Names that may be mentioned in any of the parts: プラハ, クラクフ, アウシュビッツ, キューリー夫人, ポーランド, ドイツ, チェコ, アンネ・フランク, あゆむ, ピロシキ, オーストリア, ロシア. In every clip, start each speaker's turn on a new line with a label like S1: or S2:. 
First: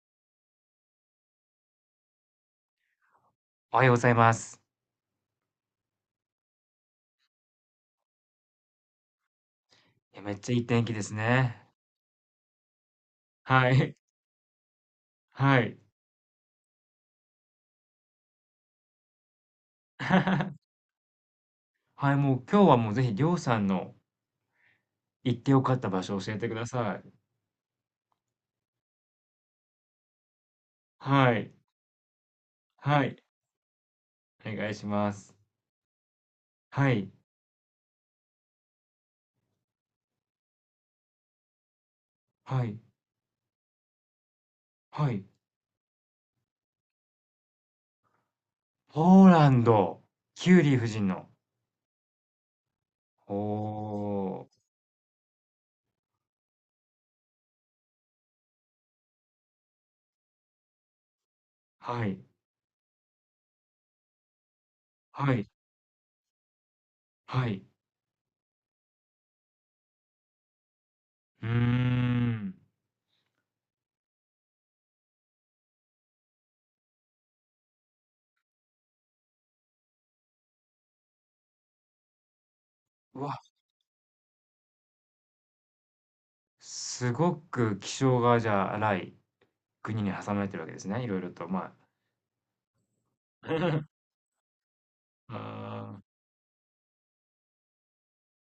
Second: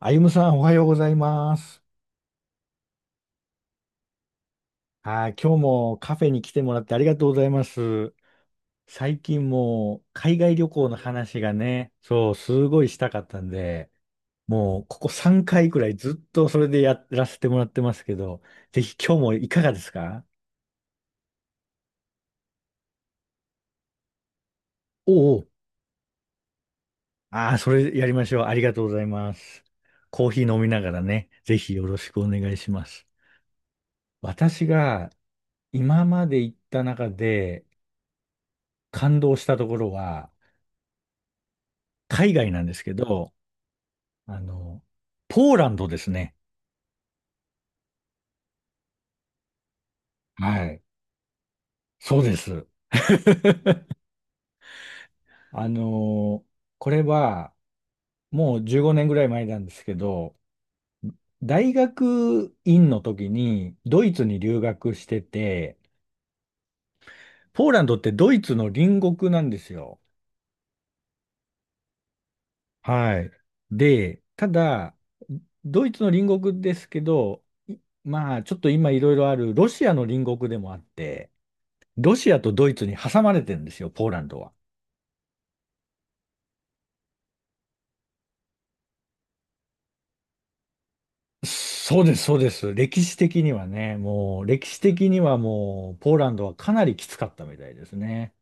S1: あゆむさん、おはようございます。
S2: おはようございます。
S1: はい、今日もカフェに来てもらってありがとうございます。最近もう
S2: いや、め
S1: 海
S2: っちゃ
S1: 外
S2: いい
S1: 旅
S2: 天
S1: 行
S2: 気
S1: の
S2: です
S1: 話が
S2: ね。
S1: ね、そう、すごいしたかったん
S2: は
S1: で、
S2: い。
S1: もうここ3
S2: は
S1: 回
S2: い。
S1: くらいずっとそれでやらせてもらってますけど、ぜひ今日もいかがですか。
S2: はい、もう今日はもうぜひりょうさんの
S1: おうお
S2: 行っ
S1: う。
S2: てよかった場所を教えてください。
S1: ああ、それやりましょう。ありがとうございます。コーヒー飲みながらね、
S2: はい。
S1: ぜひよろしくお願いしま
S2: は
S1: す。
S2: い。お
S1: 私
S2: 願いし
S1: が
S2: ます。
S1: 今まで行った
S2: は
S1: 中
S2: い。
S1: で感動したところは、海外な
S2: は
S1: んで
S2: い。
S1: すけど、あの、
S2: はい。
S1: ポーランドですね。
S2: ポーランド。キュー
S1: は
S2: リー
S1: い。
S2: 夫人の。
S1: そうです。
S2: おー。
S1: あの、これはもう15年ぐらい前なんですけど、大
S2: はい。
S1: 学院の時にドイツに留学して
S2: はい。
S1: て、
S2: はい。
S1: ポーランドってドイツの隣国なんですよ。
S2: うーん。
S1: はい。で、ただ、ドイツの隣国ですけど、いちょっと今いろいろあるロシアの隣国でもあって、ロシアとドイツに
S2: う
S1: 挟ま
S2: わ、
S1: れてるんですよ、ポーランドは。
S2: すごく気性がじゃあ荒い国に挟まれてるわけですね。いろいろと、ま
S1: そうです、そうです。歴史的には
S2: あ。
S1: ね、もう、歴史的にはもう、
S2: ああ。
S1: ポーランドはかなりきつかったみたいですね。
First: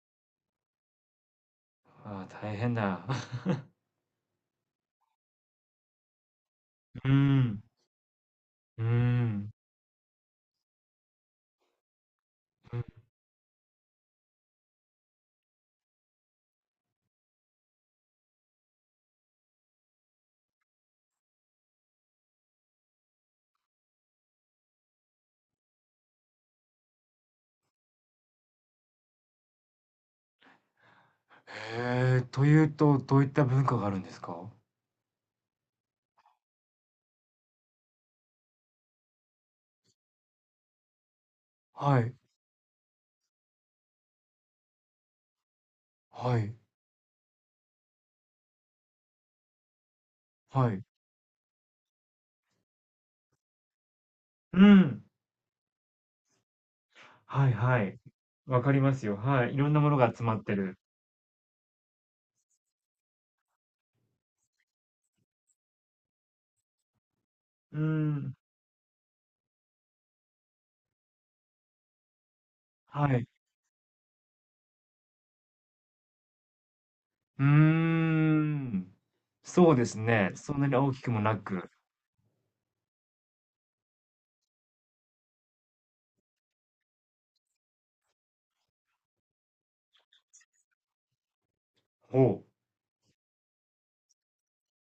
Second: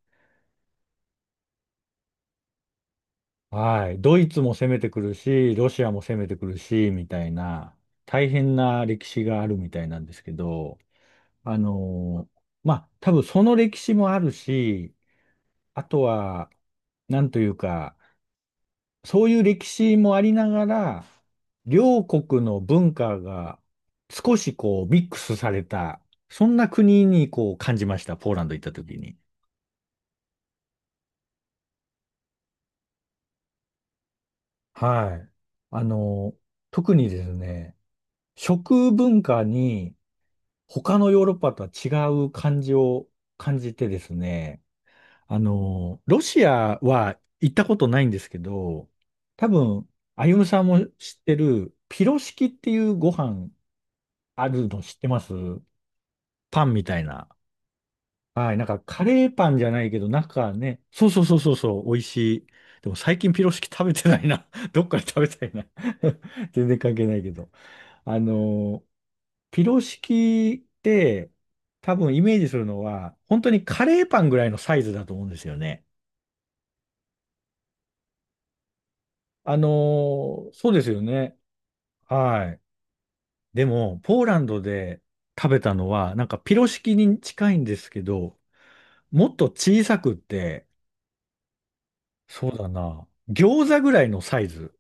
S2: ああ、大変だ。
S1: はい。ドイツも攻めてくるし、ロシアも攻めてくるし、み
S2: うー
S1: たい
S2: ん。
S1: な、大変
S2: う
S1: な
S2: ー
S1: 歴史があ
S2: ん。
S1: るみたいなんですけど、まあ、多分その歴史もあるし、あとは、なんというか、そういう歴史もありながら、両国の文化が少しこうミックスされた、そんな国にこう感じました、ポーランド行った時に。
S2: へえ、というと、どういった文化があるんですか？
S1: はい。あの、特にですね、食文化に他のヨーロッパとは
S2: はい、
S1: 違う感じを感じてですね、ロ
S2: は
S1: シ
S2: い、
S1: アは行ったことないんですけど、多分、あゆむさん
S2: はい。
S1: も知ってる、ピロシキっていうご飯あ
S2: う
S1: るの知っ
S2: ん。
S1: てますパンみたいな。
S2: はいはい。
S1: はい。
S2: わ
S1: なん
S2: か
S1: か、
S2: りま
S1: カ
S2: すよ。
S1: レー
S2: は
S1: パ
S2: い。い
S1: ンじ
S2: ろ
S1: ゃ
S2: んな
S1: ない
S2: もの
S1: けど、
S2: が集まっ
S1: 中
S2: てる。
S1: ね。そうそうそうそうそう、美味しい。でも最近ピロシキ食べてないな。どっかで食べたいな。 全然関係ないけど、
S2: うー
S1: あ
S2: ん。
S1: のー、ピロシキって、多分イメージするの
S2: は
S1: は、
S2: い。
S1: 本当にカレーパンぐらいのサイズだと思うんですよね。
S2: うーん。
S1: あの
S2: そうですね。そんな
S1: そう
S2: に
S1: です
S2: 大
S1: よ
S2: きくも
S1: ね。
S2: なく。
S1: はい。でも、ポーランドで食べたのは、なんかピロシキに近いんですけど、もっと小さくって、
S2: ほ
S1: そうだな。餃子ぐらいのサイズ。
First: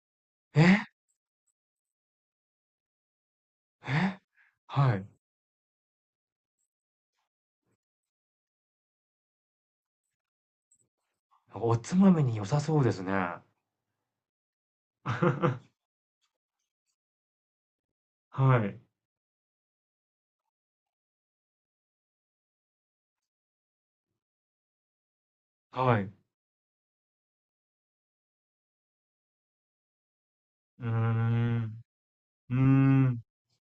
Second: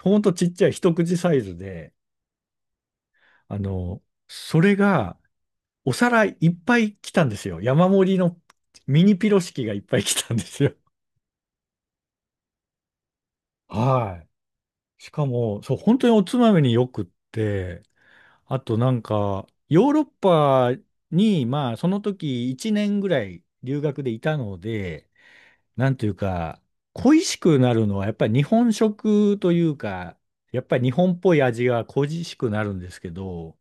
S1: ほんとちっ
S2: う。
S1: ちゃい
S2: え？
S1: 一口サイズで、あの、
S2: え？
S1: それ
S2: はい。
S1: がお皿いっぱい来たんですよ。山盛りのミニピロシキがいっぱい来たんですよ。
S2: おつまみに良さそうですね。
S1: はい。しか
S2: は
S1: も、そう、本当におつまみによくって、あと
S2: い。
S1: なんか、ヨーロッパに、まあ、その時1年ぐらい留学でいたので、なん
S2: はい。
S1: とい
S2: う
S1: うか、恋しくなるのはやっぱり日本食というか、やっぱり
S2: ー
S1: 日本っぽい味
S2: ん。
S1: が恋しく
S2: うー
S1: なるんですけ
S2: ん。
S1: ど、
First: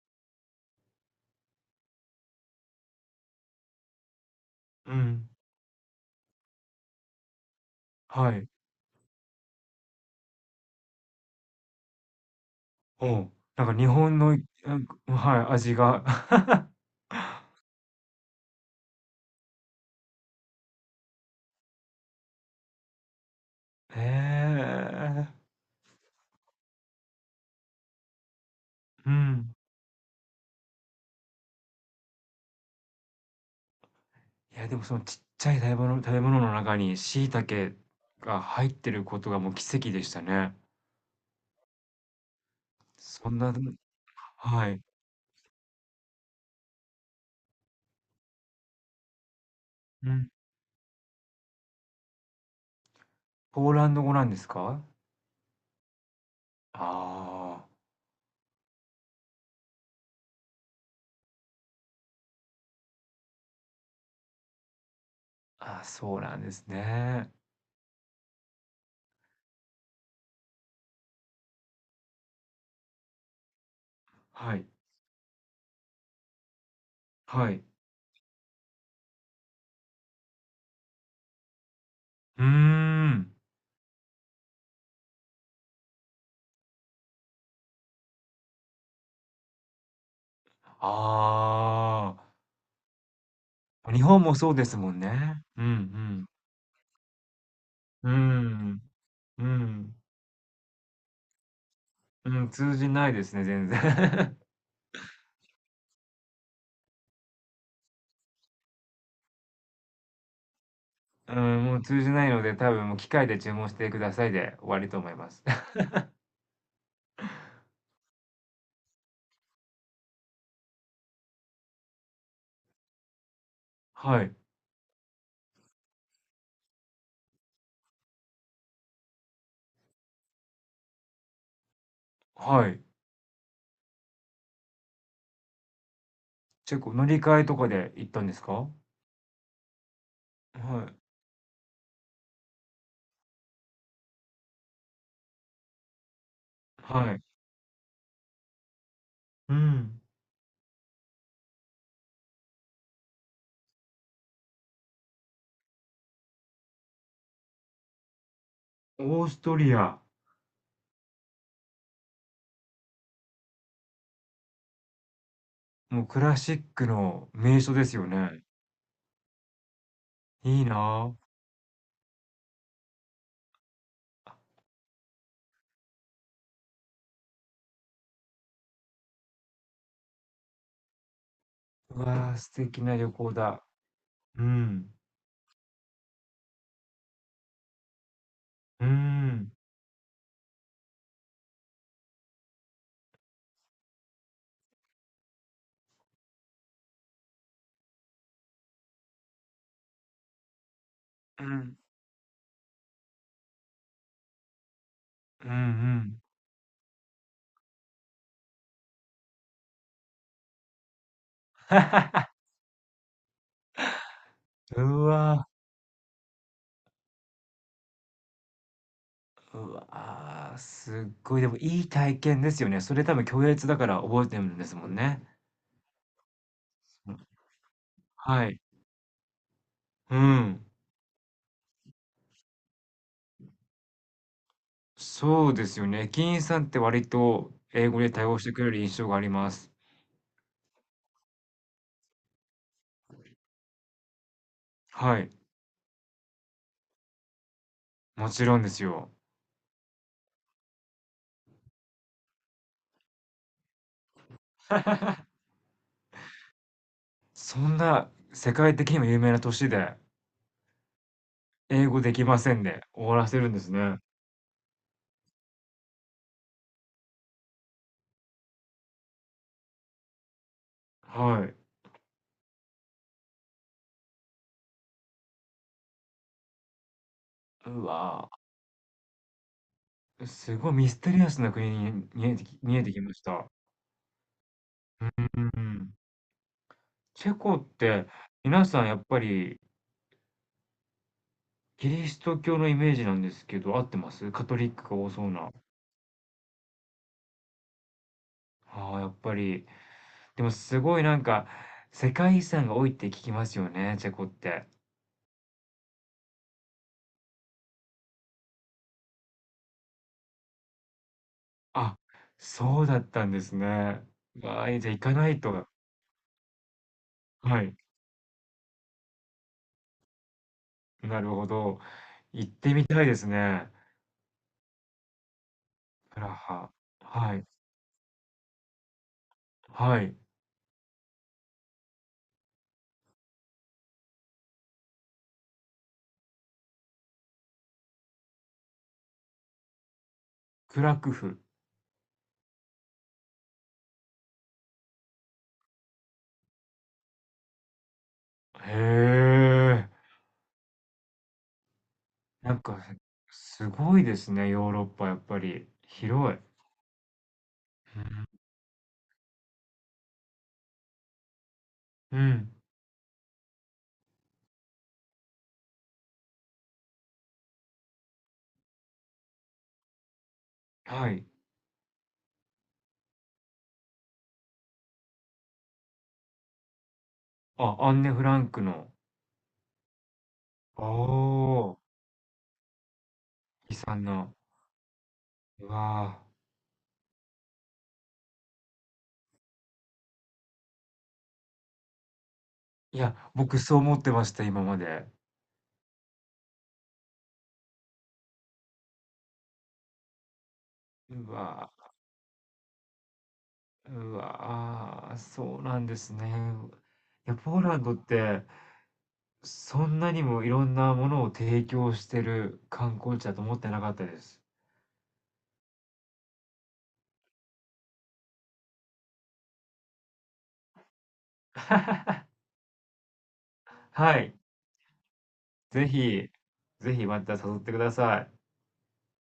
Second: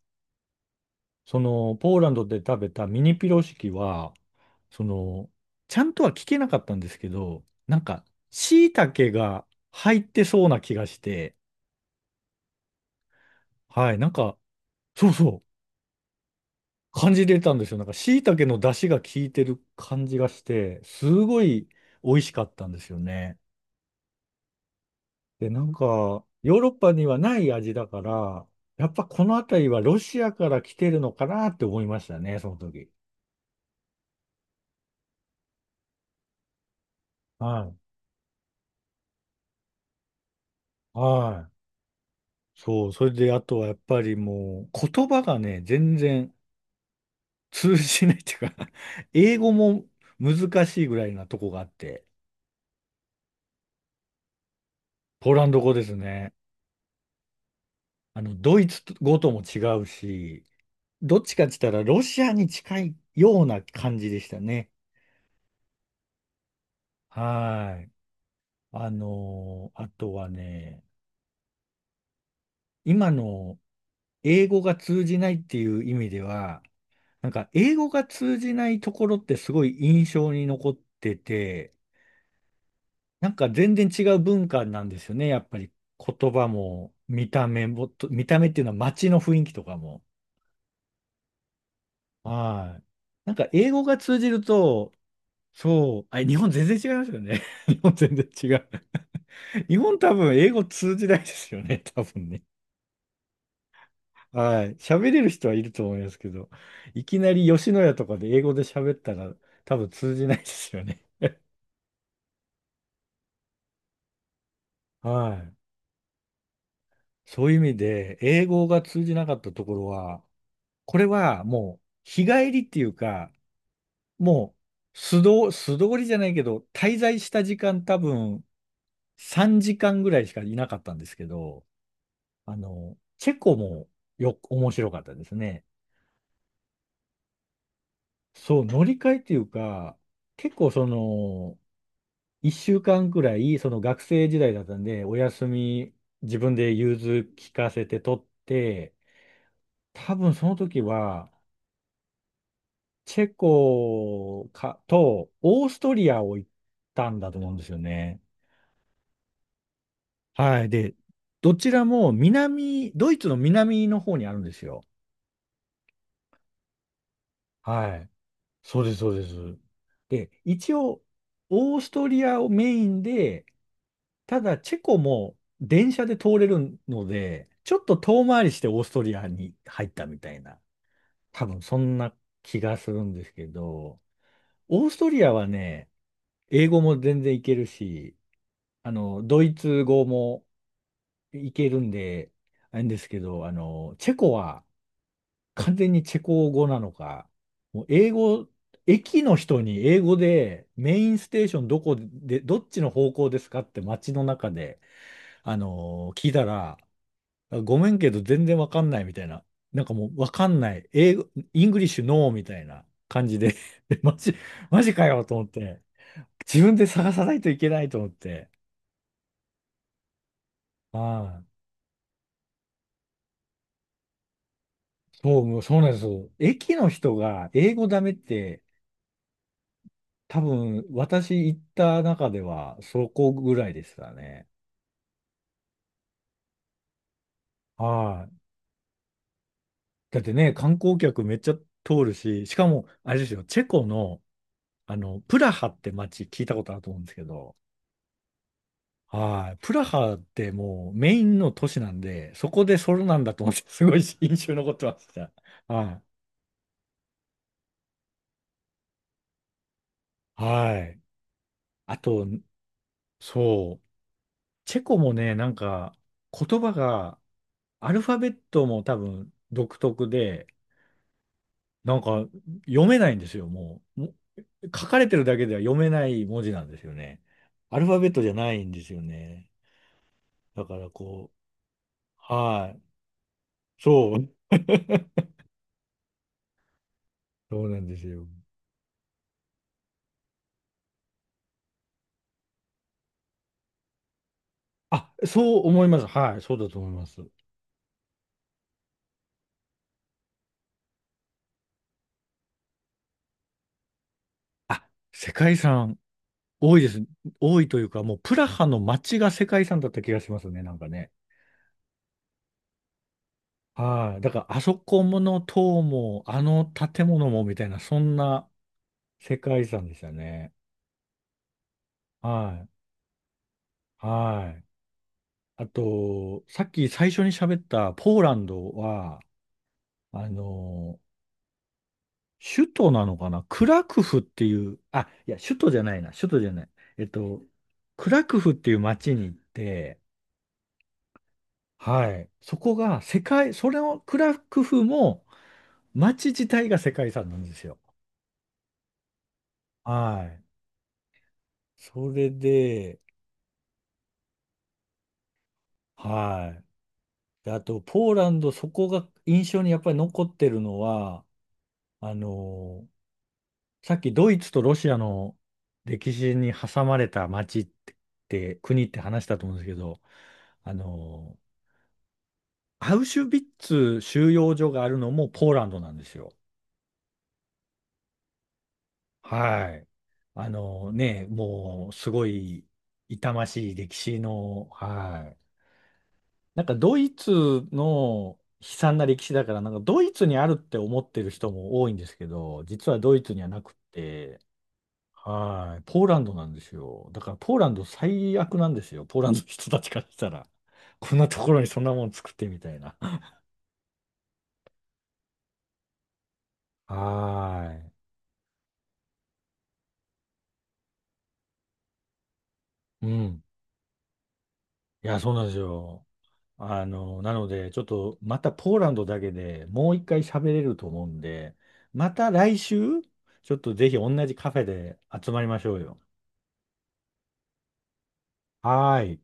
S1: そのポーランドで食べたミニピロシキは、そ
S2: うん。
S1: の、ちゃんとは聞けなかったんですけど、なんか、
S2: はい。
S1: 椎茸が入ってそうな気がして、
S2: うん。なんか日
S1: はい、なん
S2: 本
S1: か、
S2: の、なんか
S1: そうそ
S2: はい、味が。
S1: う、感じれたんですよ。なんか、椎茸の出汁が効いてる感じがして、すごい美味しかったんですよね。
S2: へえ。
S1: で、なんか、ヨーロッパにはない味だから、やっぱ
S2: う
S1: この
S2: ん。
S1: 辺りはロシアから来てるのかなって思いましたね、その時。
S2: いや、でもそのちっちゃい食べ物の中に椎
S1: は
S2: 茸
S1: い。
S2: が入ってることがもう奇跡でしたね。
S1: はい。そう、それ
S2: そ
S1: であ
S2: んな、
S1: とはやっぱり
S2: は
S1: も
S2: い。
S1: う、言葉がね、全然通じないっていうか 英語も
S2: うん。
S1: 難しいぐらいなとこがあって、
S2: ポーランド語なんですか？
S1: ポーランド語ですね。
S2: あ
S1: ドイツ語とも違うし、どっちかって言ったらロシアに近いような感じでしたね。
S2: あ。あ、そうなんですね。
S1: はい。あとはね、今の英
S2: は
S1: 語
S2: い。
S1: が通じないっていう意味では、なんか
S2: はい。
S1: 英語が通じないところってすごい印象に残ってて、
S2: うー
S1: な
S2: ん。
S1: んか全然違う文化なんですよね。やっぱり言葉も見た目もと、見た目っていうのは街の雰囲気とかも。
S2: あ
S1: はい。なんか英語
S2: あ。
S1: が
S2: 日
S1: 通
S2: 本
S1: じ
S2: も
S1: る
S2: そうですも
S1: と、
S2: んね。う
S1: そう、あ、
S2: ん
S1: 日本全然違いますよね。日本
S2: う
S1: 全然違う。
S2: ん。うーん。う
S1: 日
S2: ん。
S1: 本多分英語通じないですよね。多分
S2: う
S1: ね。
S2: ん、通じないですね、全然。
S1: はい。喋れる人はいると思いますけど、いきなり吉野家とかで英語で喋ったら多分通じないですよね。
S2: うん、もう通じないので、多分もう機械で注文してくださいで終わりと思いま
S1: は
S2: す。
S1: い。そういう意味で、英語が通じなかったところは、これはもう日帰りっていうか、
S2: はい、
S1: もう素通、素通りじゃないけど、滞在した時間多分3時間ぐらいしかいなかったんですけど、
S2: はい。
S1: チェコもよ、面白かったですね。
S2: チェコ、乗り換えとかで行ったんです
S1: そう、
S2: か？
S1: 乗り換えっていうか、結構
S2: は
S1: そ
S2: い、
S1: の、一週間くらい、その学生時代だったんで、お休み自分で融
S2: はい。
S1: 通聞かせて取って、
S2: うん。
S1: 多分その時は、チェコかとオーストリアを行ったんだと思うんですよね。
S2: オーストリア、
S1: はい。で、どちらも南、ドイツの南の方にあるんですよ。
S2: もうクラシックの名所です
S1: は
S2: よ
S1: い。
S2: ね。
S1: そうです、そうです。で、
S2: いい
S1: 一
S2: な
S1: 応、
S2: あ。
S1: オーストリアをメインで、ただ、チェコも電車で通れるので、ちょっと遠回りしてオーストリアに入ったみたいな、多分そん
S2: う
S1: な
S2: わあ、素
S1: 気が
S2: 敵
S1: す
S2: な
S1: る
S2: 旅
S1: んです
S2: 行
S1: け
S2: だ。
S1: ど、
S2: う
S1: オー
S2: ん。
S1: ストリアはね、英語も全然いけるし、
S2: う
S1: ド
S2: ん。
S1: イツ語もいけるんで、あれですけど、チェコは完全にチェコ語なのか、もう英語、駅の人に英語でメインス
S2: う
S1: テーション
S2: ん。
S1: どこで、どっちの方向ですかって街の中で、
S2: うん
S1: 聞いたら、あごめんけど全然わかんないみたいな。なんかもうわかんない。英語、イングリッシュノーみたいな感じで でマジ、
S2: う
S1: マジ
S2: ん。
S1: か
S2: う
S1: よと思
S2: わ
S1: って。自分で探さないといけないと思って。
S2: うわー、
S1: あ
S2: すっごい、で
S1: あ、
S2: もいい体験ですよね。それ多分共通だから覚えてるんですもんね。
S1: そう、もうそうなんですよ。駅の
S2: う
S1: 人
S2: ん、
S1: が英語ダメっ
S2: はい。
S1: て、
S2: う
S1: 多
S2: ん。
S1: 分私行った中ではそこぐらいでしたね。
S2: そうですよね。駅員さんって割と英語で対
S1: はい。
S2: 応してくれる印象があります。
S1: だってね、観光客めっちゃ通るし、しかも、あれですよ、チェコの、
S2: はい、
S1: プラハって街聞いたことあると思うんですけど、
S2: もちろんですよ。
S1: はい。プラハってもうメインの都市なんで、そこでソロなんだと思って、すごい印象に残ってました。はい。
S2: そんな世界的にも有名な都市で、
S1: はい。
S2: 英
S1: あ
S2: 語でき
S1: と、
S2: ませんで終わらせるんです
S1: そう。
S2: ね。
S1: チェコもね、なんか、言葉が、アルファベットも多分独特で、
S2: はい。
S1: なんか読めないんですよ、もう。も書かれてるだけでは読めない文字なんですよね。ア
S2: う
S1: ルファベット
S2: わ
S1: じゃないんですよね。
S2: ー、す
S1: だ
S2: ごい
S1: か
S2: ミ
S1: ら
S2: ステリア
S1: こ
S2: スな国に見
S1: う、
S2: えてき
S1: は
S2: 見
S1: い。
S2: えてきました。
S1: そう。
S2: うんうんうん。チェコ
S1: そ
S2: っ
S1: うなんです
S2: て
S1: よ。
S2: 皆さんやっぱりキリスト教のイメージなんですけど、合ってます？カトリックが多
S1: あ、
S2: そうな。
S1: そう思います。はい。そうだと思います。
S2: ああ、やっぱり。でもすごいなんか、世界遺産が多いって聞きますよね、チェコって。
S1: あ、世界遺産多いです。多いというか、もうプラハの街が世界遺産だった気がしますね、なんかね。
S2: あ、そうだったんですね。
S1: はい。だから、あ
S2: わ
S1: そ
S2: あ、じゃあ行
S1: こ
S2: か
S1: も
S2: な
S1: の
S2: いと。
S1: 塔も、あの建物もみ
S2: は
S1: たい
S2: い、
S1: な、そんな世界遺産でしたね。
S2: なるほど。
S1: は
S2: 行っ
S1: い。
S2: てみたいですね。
S1: はい。あ
S2: プラ
S1: と、さ
S2: ハ。
S1: っき最初に
S2: はい、
S1: 喋ったポーランドは、
S2: はい。
S1: あの、首都なのかなクラクフっていう、あ、いや、首都じゃないな、首都じゃない。えっと、クラクフっていう街に行って、
S2: クラクフ。
S1: はい。そこが世界、それをクラクフも街自体が世界遺産なんですよ。
S2: へえ。
S1: はい。それ
S2: なんか、
S1: で、
S2: すごいですね、ヨーロッパやっぱり。広い。
S1: はい。であと、
S2: う
S1: ポーラ
S2: ん。
S1: ンド、そこが印象にやっぱり残ってるのは、あ
S2: うん。
S1: のーさっきドイツとロシアの歴史に挟まれた街って、国って話したと思うんですけど、あ
S2: はい。
S1: のーアウシュビッツ収容所があるのもポーランドなんですよ。
S2: あ、アンネ・フランクの。
S1: はい。あ
S2: お
S1: のね、
S2: ー、
S1: もうすごい痛ましい
S2: 悲
S1: 歴
S2: 惨
S1: 史
S2: な。
S1: の、はい。
S2: うわ
S1: なんかドイツの悲惨な歴史だから、なんかドイツにあるって思ってる人も多いんですけど、実
S2: ー
S1: は
S2: い
S1: ドイ
S2: や、
S1: ツには
S2: 僕
S1: なくっ
S2: そう思ってまし
S1: て、
S2: た、今まで。
S1: はい。ポーランドなんですよ。だからポーランド最悪なんですよ。ポーランドの人たちからしたら。こん
S2: う
S1: なところに
S2: わ
S1: そんなもん作ってみたいな。
S2: ー、うわ、あーそうなんですね。
S1: は
S2: いや、ポーランドって、そんなにもいろんなものを提供してる観
S1: い。う
S2: 光地だと
S1: ん。
S2: 思ってなかったです。
S1: いや、そうなんですよ。なので、ちょっとまたポーランドだけでもう一回喋れると思うんで、ま た来週、ちょっとぜひ
S2: は
S1: 同じ
S2: い。
S1: カフェで集まりましょう
S2: ぜ
S1: よ。
S2: ひ、ぜひまた誘ってください。
S1: はーい。